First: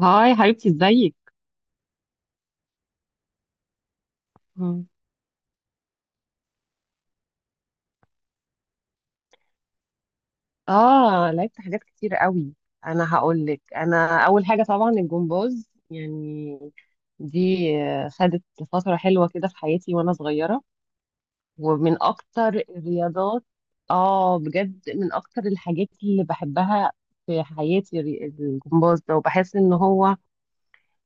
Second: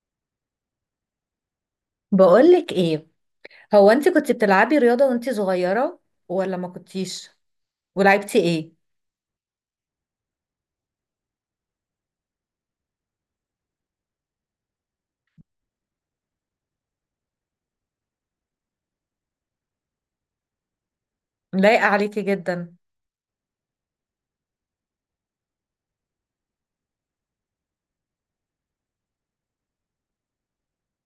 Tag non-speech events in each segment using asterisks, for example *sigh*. هاي حبيبتي، ازيك؟ بقولك ايه. هو انت كنت بتلعبي مم. رياضة وانت صغيرة ولا ما كنتيش ولعبتي ايه؟ اه، لعبت حاجات كتير قوي. انا هقول لك، انا اول حاجه طبعا الجمباز، يعني دي. خدت فتره حلوه كده في حياتي وانا صغيره، لايقة ومن عليكي اكتر جدا. الرياضات. اه بجد، من اكتر الحاجات اللي بحبها في حياتي الجمباز ده، وبحس ان هو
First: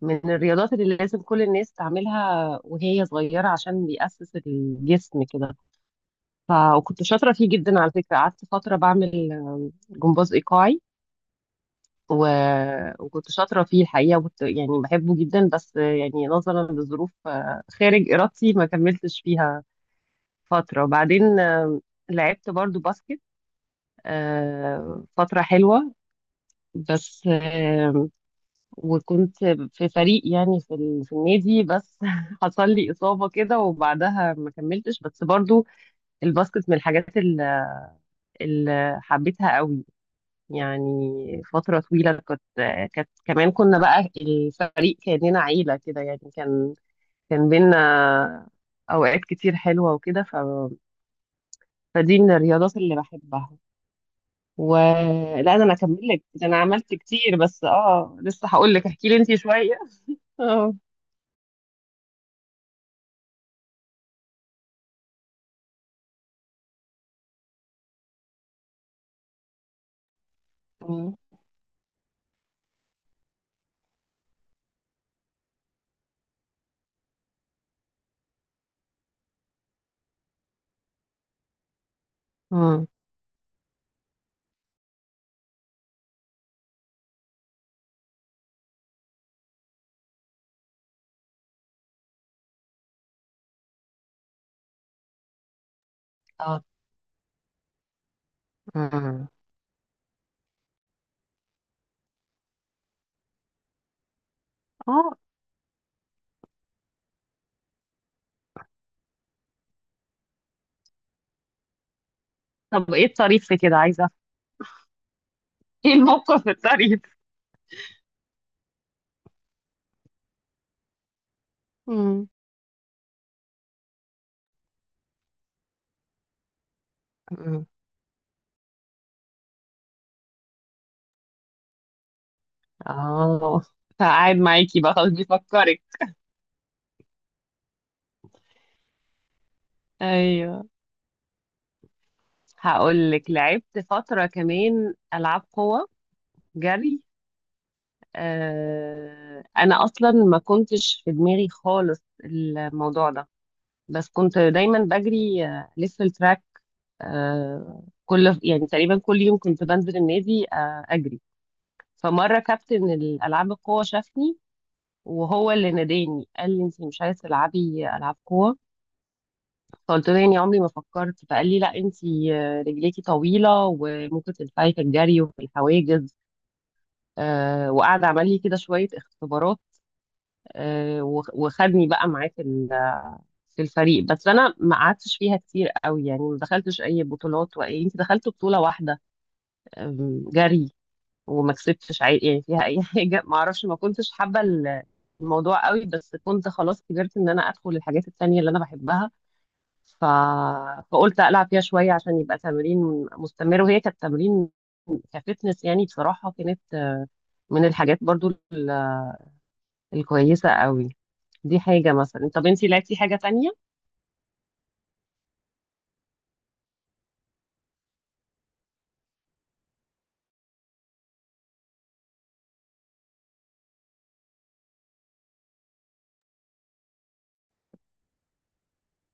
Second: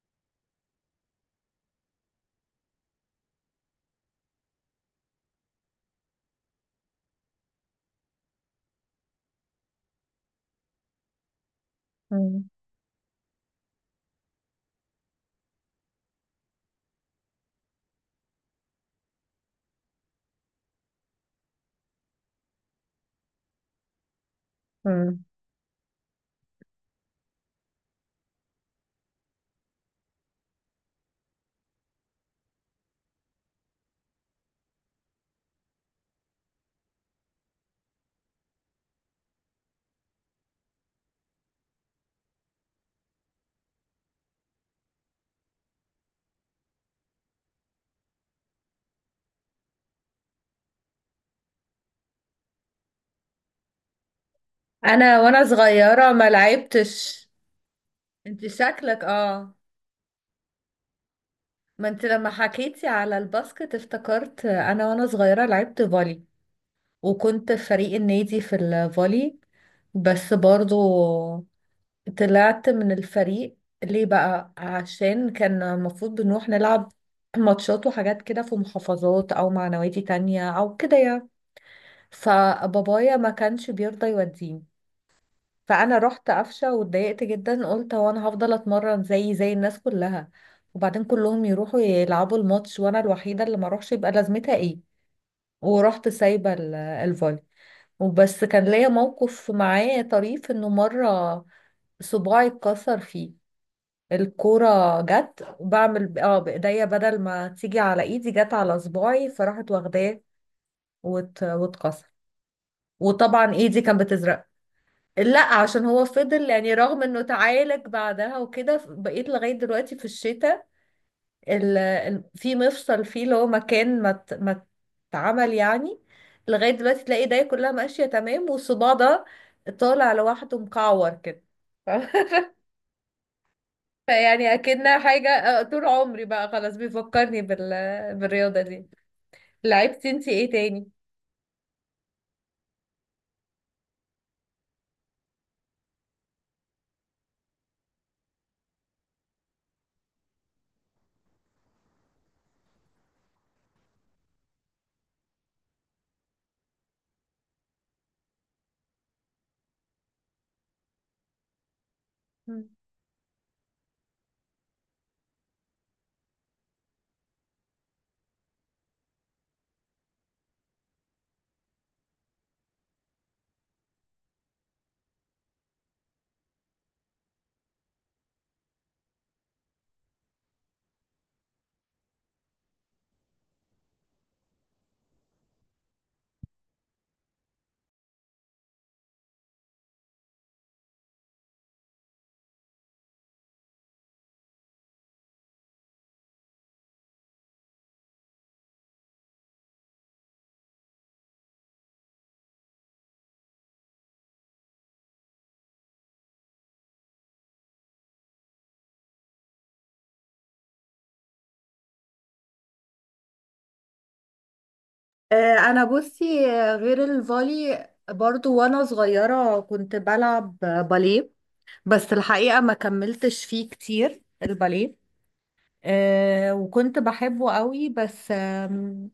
من الرياضات اللي لازم كل الناس تعملها وهي صغيره، عشان بيأسس الجسم كده. وكنت شاطره فيه جدا على فكره، قعدت فتره بعمل جمباز ايقاعي. و... مم. وكنت شاطره فيه الحقيقه، وكنت يعني بحبه جدا، بس يعني نظرا لظروف خارج ارادتي ما كملتش فيها فتره. وبعدين لعبت برضو باسكت، مم. فتره حلوه. بس وكنت في فريق، يعني في في النادي، بس *laughs* حصل لي اصابه كده وبعدها ما كملتش. بس برضو الباسكت من الحاجات اللي حبيتها قوي، يعني فترة طويلة كنت. كانت كمان كنا بقى الفريق كأننا عيلة كده، يعني كان بينا أوقات كتير حلوة وكده. ف... فدي من الرياضات اللي بحبها. انا ولا وانا ده أنا أكمل صغيرة لك؟ ما ده أنا عملت لعبتش. كتير بس اه انت لسه. هقول لك، شكلك احكي لي أنتي اه. شوية *laughs* اه. ما انت لما حكيتي على الباسكت افتكرت انا وانا صغيرة لعبت فولي، وكنت في فريق النادي في الفولي، بس برضو مم. طلعت من الفريق. ليه بقى؟ عشان كان المفروض بنروح نلعب ماتشات وحاجات كده في محافظات او مع نوادي تانية او كده يعني، مم. فبابايا ما كانش بيرضى يوديني. فانا رحت قفشة واتضايقت جدا، قلت هو انا هفضل اتمرن زي الناس كلها، وبعدين كلهم يروحوا يلعبوا الماتش وانا الوحيدة اللي ما اروحش، يبقى لازمتها ايه؟ ورحت سايبة اه. الفولي. وبس كان ليا مم. موقف معاه طريف، انه مرة صباعي اتكسر فيه. الكورة اه. جت وبعمل بإيديا، بدل ما تيجي على إيدي جت على صباعي فراحت واخداه واتكسر. طب إيه الطريف وطبعا في كده؟ إيدي كانت عايزة *laughs* أفهم. بتزرق. لا عشان إيه هو الموقف فضل، يعني الطريف؟ رغم انه تعالج بعدها وكده، بقيت لغاية دلوقتي في الشتاء مم. في مفصل فيه، اللي هو مكان ما اتعمل يعني. لغاية دلوقتي تلاقي ايديا مم. كلها ماشية تمام، والصباع ده طالع لوحده مكعور كده. *laughs* اه *laughs* فقاعد فيعني معاكي بقى اكنها خلاص حاجة، بيفكرك. طول عمري بقى خلاص بيفكرني بالرياضة دي. لعبتي انتي ايه ايوه، تاني؟ هقول لك. لعبت فترة كمان ألعاب قوة، جري. آه، أنا أصلا ما كنتش في دماغي خالص الموضوع ده، بس كنت دايما بجري، لف التراك. آه، كل يعني تقريبا كل يوم كنت بنزل النادي أجري. فمرة مم. كابتن الألعاب القوة شافني، وهو اللي ناداني قال لي: انت مش عايزه تلعبي العاب قوه؟ فقلت له: يعني عمري ما فكرت. فقال لي: لا انت، رجليكي طويله وممكن تنفعي في الجري وفي الحواجز. وقعد عمل لي كده شوية اختبارات، وخدني بقى معاه في في الفريق. بس أنا ما قعدتش فيها كتير قوي، يعني ما دخلتش أي بطولات. وأي، أنت دخلت بطولة واحدة، جري. وما كسبتش يعني فيها أي *laughs* حاجة. ما أعرفش، ما كنتش حابة الموضوع قوي، بس كنت خلاص كبرت إن أنا أدخل الحاجات التانية اللي أنا بحبها. ف... فقلت ألعب فيها شوية عشان يبقى تمرين مستمر، وهي كانت تمرين كفتنس. يعني بصراحة كانت من الحاجات برضو الكويسة قوي. دي حاجة مثلا. طب انتي لعبتي حاجة تانية؟ انا بصي، غير الفولي برضو وانا صغيرة كنت بلعب باليه. بس الحقيقة ما كملتش فيه كتير الباليه. وكنت بحبه قوي، بس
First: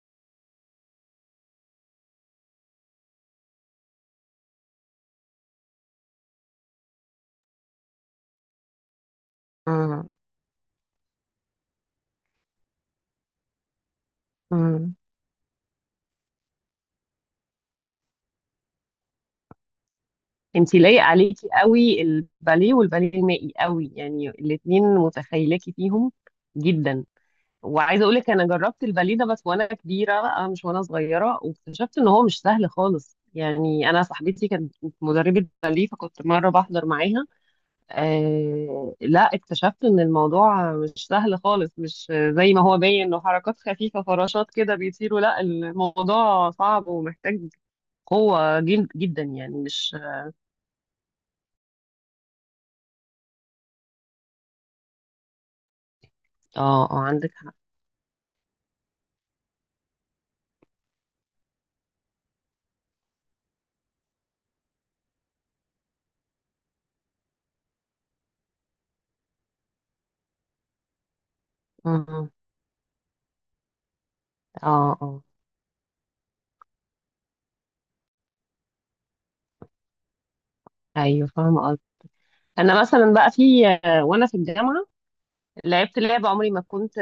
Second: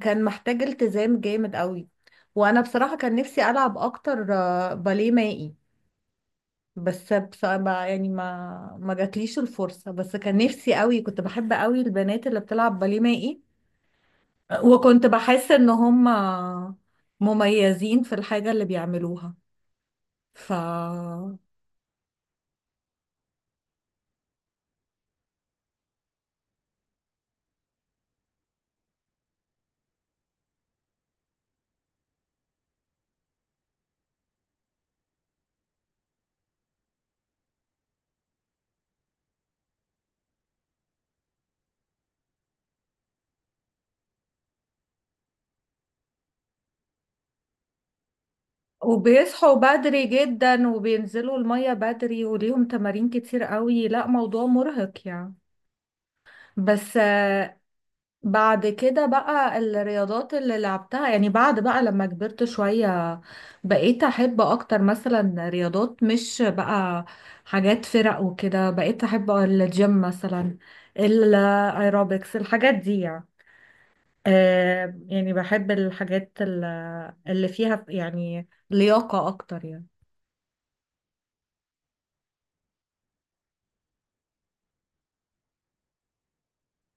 كان محتاج التزام جامد قوي. وانا بصراحة كان نفسي العب اكتر باليه مائي، بس بصراحة يعني ما جاتليش الفرصة، مم. بس كان نفسي قوي، كنت بحب قوي البنات اللي بتلعب باليه مائي. مم. وكنت بحس ان هم مميزين في الحاجة اللي بيعملوها. ف انتي لايق عليكي قوي الباليه والباليه المائي قوي، يعني الاتنين متخيلاكي فيهم جدا. وعايزة اقولك انا جربت الباليه ده، بس وانا كبيرة بقى مش وانا صغيرة، واكتشفت ان هو مش سهل خالص. يعني انا صاحبتي كانت مدربة باليه، فكنت مرة بحضر معاها. آه لا، اكتشفت ان الموضوع مش سهل خالص، مش زي ما هو باين انه حركات خفيفة فراشات كده بيطيروا. لا، الموضوع صعب ومحتاج قوة جد جدا، وبيصحوا يعني مش. بدري جدا وبينزلوا المية بدري وليهم تمارين كتير قوي، لا موضوع مرهق يعني. اه اه بس عندك حق. بعد كده بقى الرياضات اللي لعبتها، يعني بعد بقى لما كبرت شوية بقيت أحب أكتر مثلا رياضات، مش بقى حاجات فرق وكده، بقيت أحب الجيم مثلا، اه الأيروبكس، الحاجات دي يعني. اه. آه. يعني بحب الحاجات اللي فيها يعني لياقة أكتر يعني. ايوه فاهمة قصدي. انا مثلا بقى في وانا في الجامعة لعبت لعبة عمري ما كنت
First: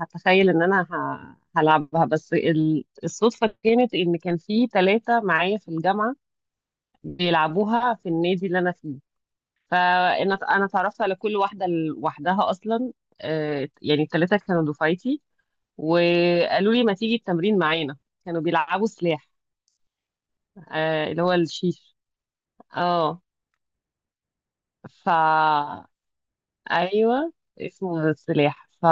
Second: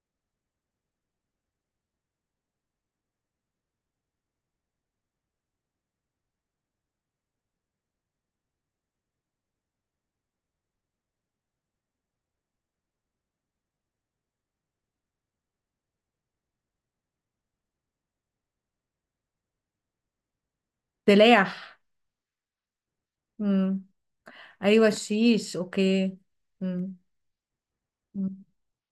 هتخيل ان انا هلعبها. بس الصدفة كانت ان كان في ثلاثة معايا في الجامعة بيلعبوها في النادي اللي انا فيه. فانا، اتعرفت على كل واحدة لوحدها اصلا. يعني الثلاثة كانوا دفعتي، وقالوا لي: ما تيجي التمرين معانا؟ كانوا بيلعبوا سلاح، اللي هو سلاح. الشيش. اه. مم. أيوة، الشيش، فا أوكي. مم. ايوه، اسمه مم. السلاح.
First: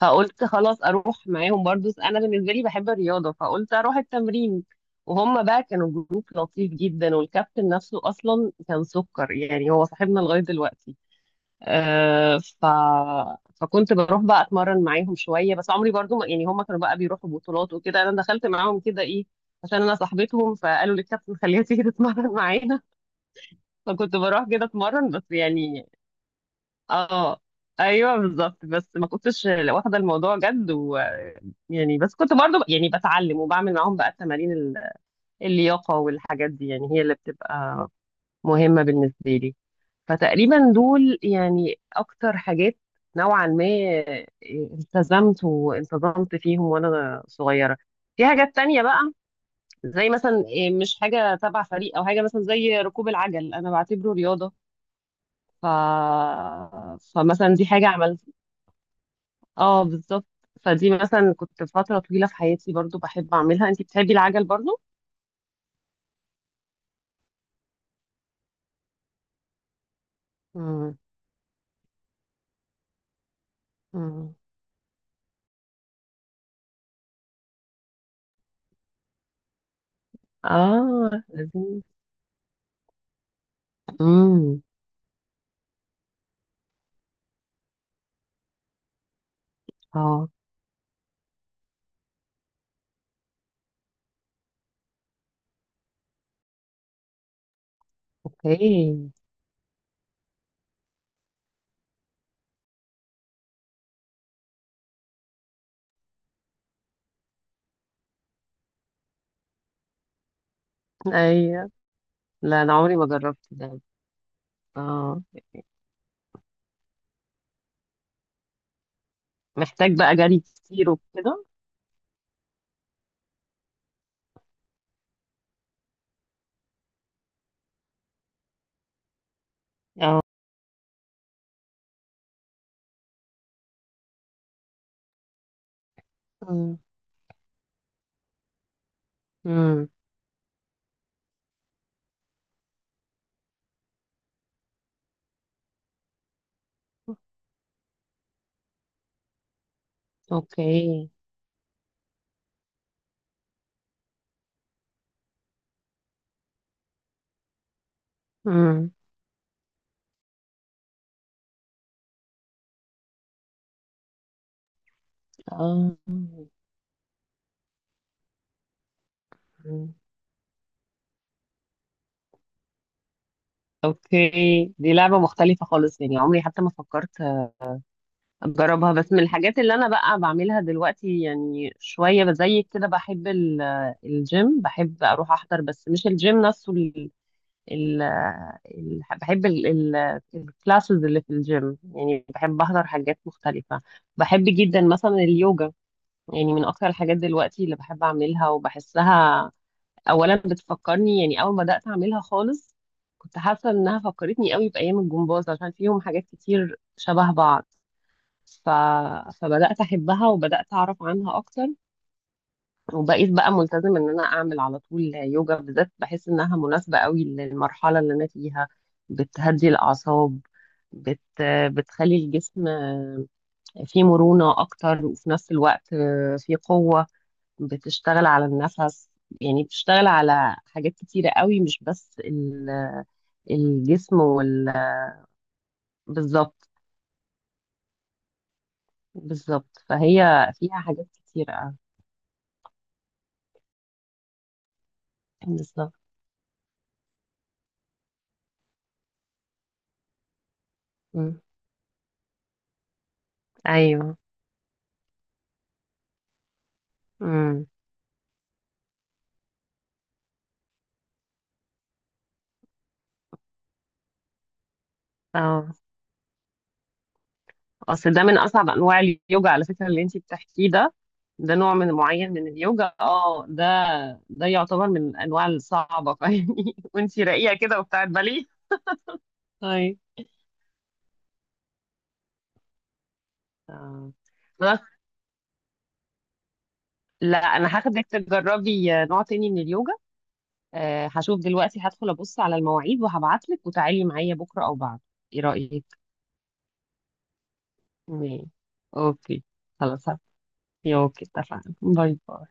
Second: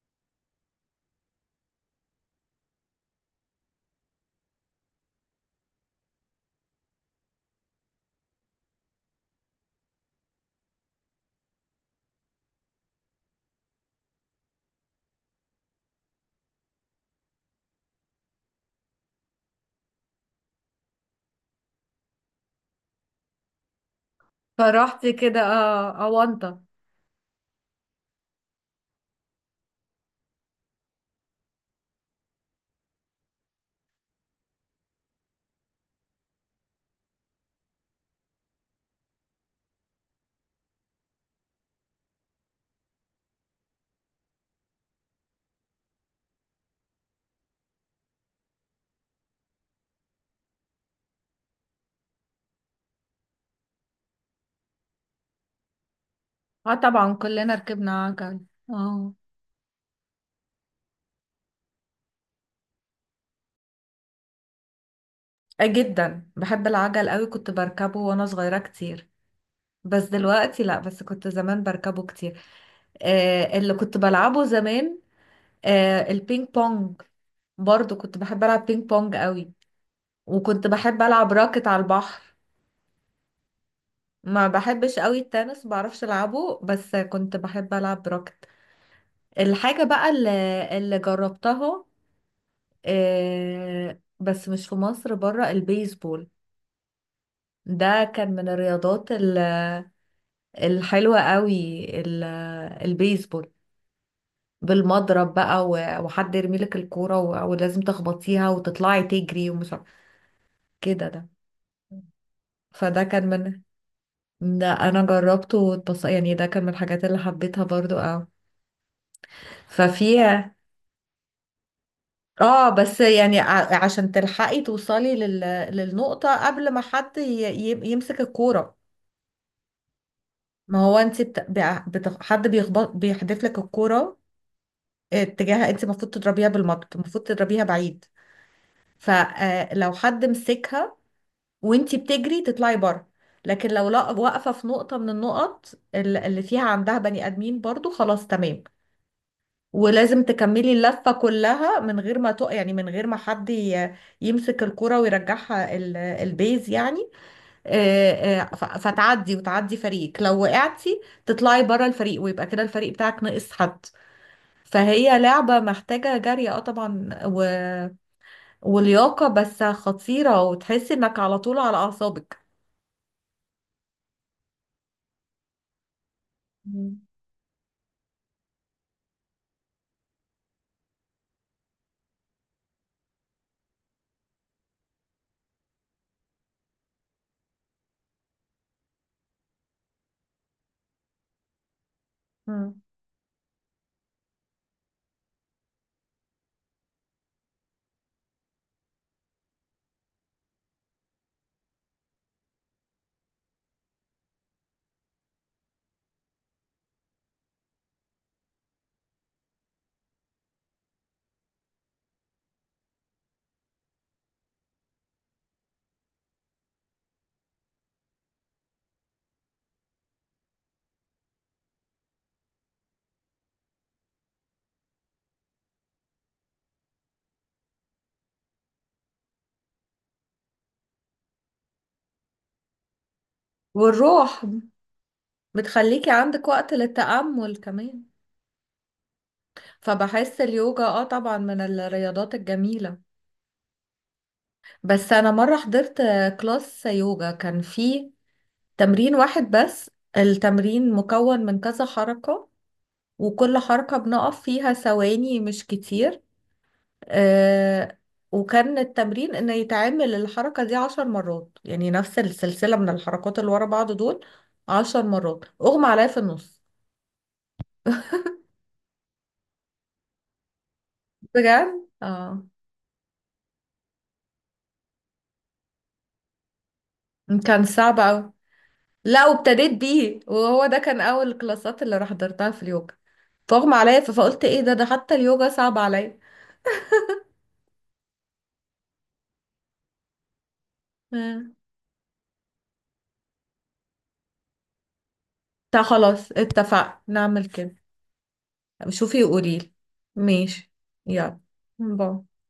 فقلت خلاص اروح معاهم، برضو انا بالنسبه لي بحب الرياضه فقلت اروح التمرين. وهم بقى كانوا جروب لطيف جدا، والكابتن نفسه اصلا كان سكر، يعني هو صاحبنا لغايه دلوقتي. آه. فكنت بروح بقى اتمرن معاهم شويه، بس عمري برضو ما يعني. هم كانوا بقى بيروحوا بطولات وكده، انا دخلت معاهم كده ايه عشان انا صاحبتهم، فقالوا للكابتن خليها تيجي تتمرن *laughs* معانا. فكنت بروح كده فرحت اتمرن بس كده، يعني. اه، أونطة. اه، ايوه بالظبط، بس ما كنتش واخده الموضوع جد. ويعني بس كنت برضو يعني بتعلم، وبعمل معاهم بقى التمارين اللياقه والحاجات دي، يعني هي اللي بتبقى مهمه بالنسبه لي. فتقريبا دول يعني اكتر حاجات نوعا ما آه، التزمت وانتظمت فيهم وانا صغيره. في حاجات تانية بقى زي مثلا مش حاجة تبع فريق، أو حاجة مثلا زي ركوب العجل، أنا بعتبره رياضة. ف... اه، طبعا فمثلا كلنا دي حاجة ركبنا عملتها. عجل. اه. اه بالظبط. فدي مثلا كنت فترة طويلة في حياتي برضو بحب أعملها. أنتي بتحبي العجل برضو؟ آه جدا بحب العجل قوي، كنت بركبه وانا صغيرة كتير، بس دلوقتي لا، مم. بس كنت زمان بركبه كتير. اللي كنت مم. بلعبه زمان البينج بونج، برضو كنت بحب العب بينج بونج قوي، وكنت بحب اه العب راكت لذيذ. على البحر. ما امم. بحبش قوي التنس، بعرفش العبه، بس كنت بحب العب راكت. الحاجة بقى اه. اللي جربتها، بس مش في مصر، بره، البيسبول. ده كان من اوكي. الرياضات الحلوة قوي، البيسبول. بالمضرب بقى وحد يرمي لك الكورة ولازم تخبطيها وتطلعي تجري كده ده. ايوه. لا، انا عمري فده ما كان جربت من ده. ده انا اه، جربته واتبص، يعني ده كان من الحاجات اللي حبيتها برضو اه. محتاج بقى جري ففيها كتير وكده. اه بس يعني عشان تلحقي توصلي للنقطة قبل ما حد يمسك الكورة. اه. ما هو انت بت... بع- بت... حد بيخبط، بيحدف لك الكورة اتجاهها، انت المفروض تضربيها امم. بالمضرب، المفروض تضربيها بعيد. امم. فلو حد مسكها وانت بتجري تطلعي بره، لكن لو لا، واقفه في نقطه من النقط اللي فيها عندها بني ادمين برضو، خلاص تمام، ولازم تكملي اوكي. اللفه كلها من غير ما حد يمسك الكره ويرجعها البيز يعني. امم. فتعدي وتعدي فريقك، لو وقعتي تطلعي بره الفريق ويبقى كده الفريق بتاعك ناقص حد. فهي لعبة اه. محتاجة جري، اه طبعا، ولياقة، بس مم. خطيرة، وتحسي انك على طول على اعصابك. اوكي، دي لعبة مختلفة خالص، يعني عمري حتى ما مم. فكرت اجربها. بس من الحاجات اللي انا بقى بعملها دلوقتي يعني، شويه بزيك كده، بحب الجيم. بحب اروح احضر، بس مش الجيم نفسه، ال ال ال بحب الكلاسز اللي في الجيم. يعني بحب مم. احضر حاجات مختلفه. بحب جدا مثلا اليوجا، يعني من اكتر الحاجات دلوقتي اللي بحب اعملها وبحسها. اولا بتفكرني، يعني اول ما بدات اعملها خالص كنت حاسه انها فكرتني قوي بايام الجمباز، عشان فيهم حاجات كتير شبه بعض. ف... فبدأت أحبها وبدأت أعرف عنها أكتر. وبقيت بقى ملتزم إن أنا أعمل على طول يوجا بالذات. بحس إنها مناسبة قوي للمرحلة اللي أنا فيها. بتهدي الأعصاب، بت... بتخلي الجسم فيه مرونة أكتر، وفي نفس الوقت فيه قوة. بتشتغل على النفس، يعني بتشتغل على حاجات كتيرة قوي، مش بس الجسم والروح، بتخليكي عندك بالظبط. وقت للتأمل كمان. بالظبط، فبحس فهي فيها اليوجا حاجات طبعا كتيرة من قوي. الرياضات الجميلة، بس انا مرة بالظبط. حضرت كلاس يوجا كان فيه تمرين واحد بس. التمرين مم. مكون من كذا حركة، وكل حركة أيوه. بنقف فيها ثواني مش كتير. امم. آه وكان التمرين ان يتعمل الحركة دي 10 مرات، يعني نفس السلسلة من الحركات اللي ورا بعض دول 10 مرات، اه. اغمى عليا في النص. اصل ده *laughs* من اصعب انواع اليوجا على فكره اللي انت بتحكيه ده. ده نوع بجد من معين اه. من اليوجا، اه ده، ده يعتبر من الانواع الصعبه *laughs* فاهمني؟ وانت راقيه كان كده صعب وبتاعت اوي. بالي. لا، وابتديت هاي. بيه وهو ده كان اول الكلاسات اللي حضرتها في اليوجا، فاغمى عليا، آه. فقلت ايه ده بس ده حتى اليوجا صعب عليا. لا، انا هاخدك تجربي نوع تاني من اليوجا. آه، هشوف آه. دلوقتي، هدخل ابص على المواعيد وهبعت لك وتعالي معايا بكره او بعد، ايه طب رايك؟ خلاص اتفقنا نعمل كده. ماشي. شوفي اوكي. وقوليلي. خلاص. ماشي. اوكي يلا. اتفقنا، باي باي. باي.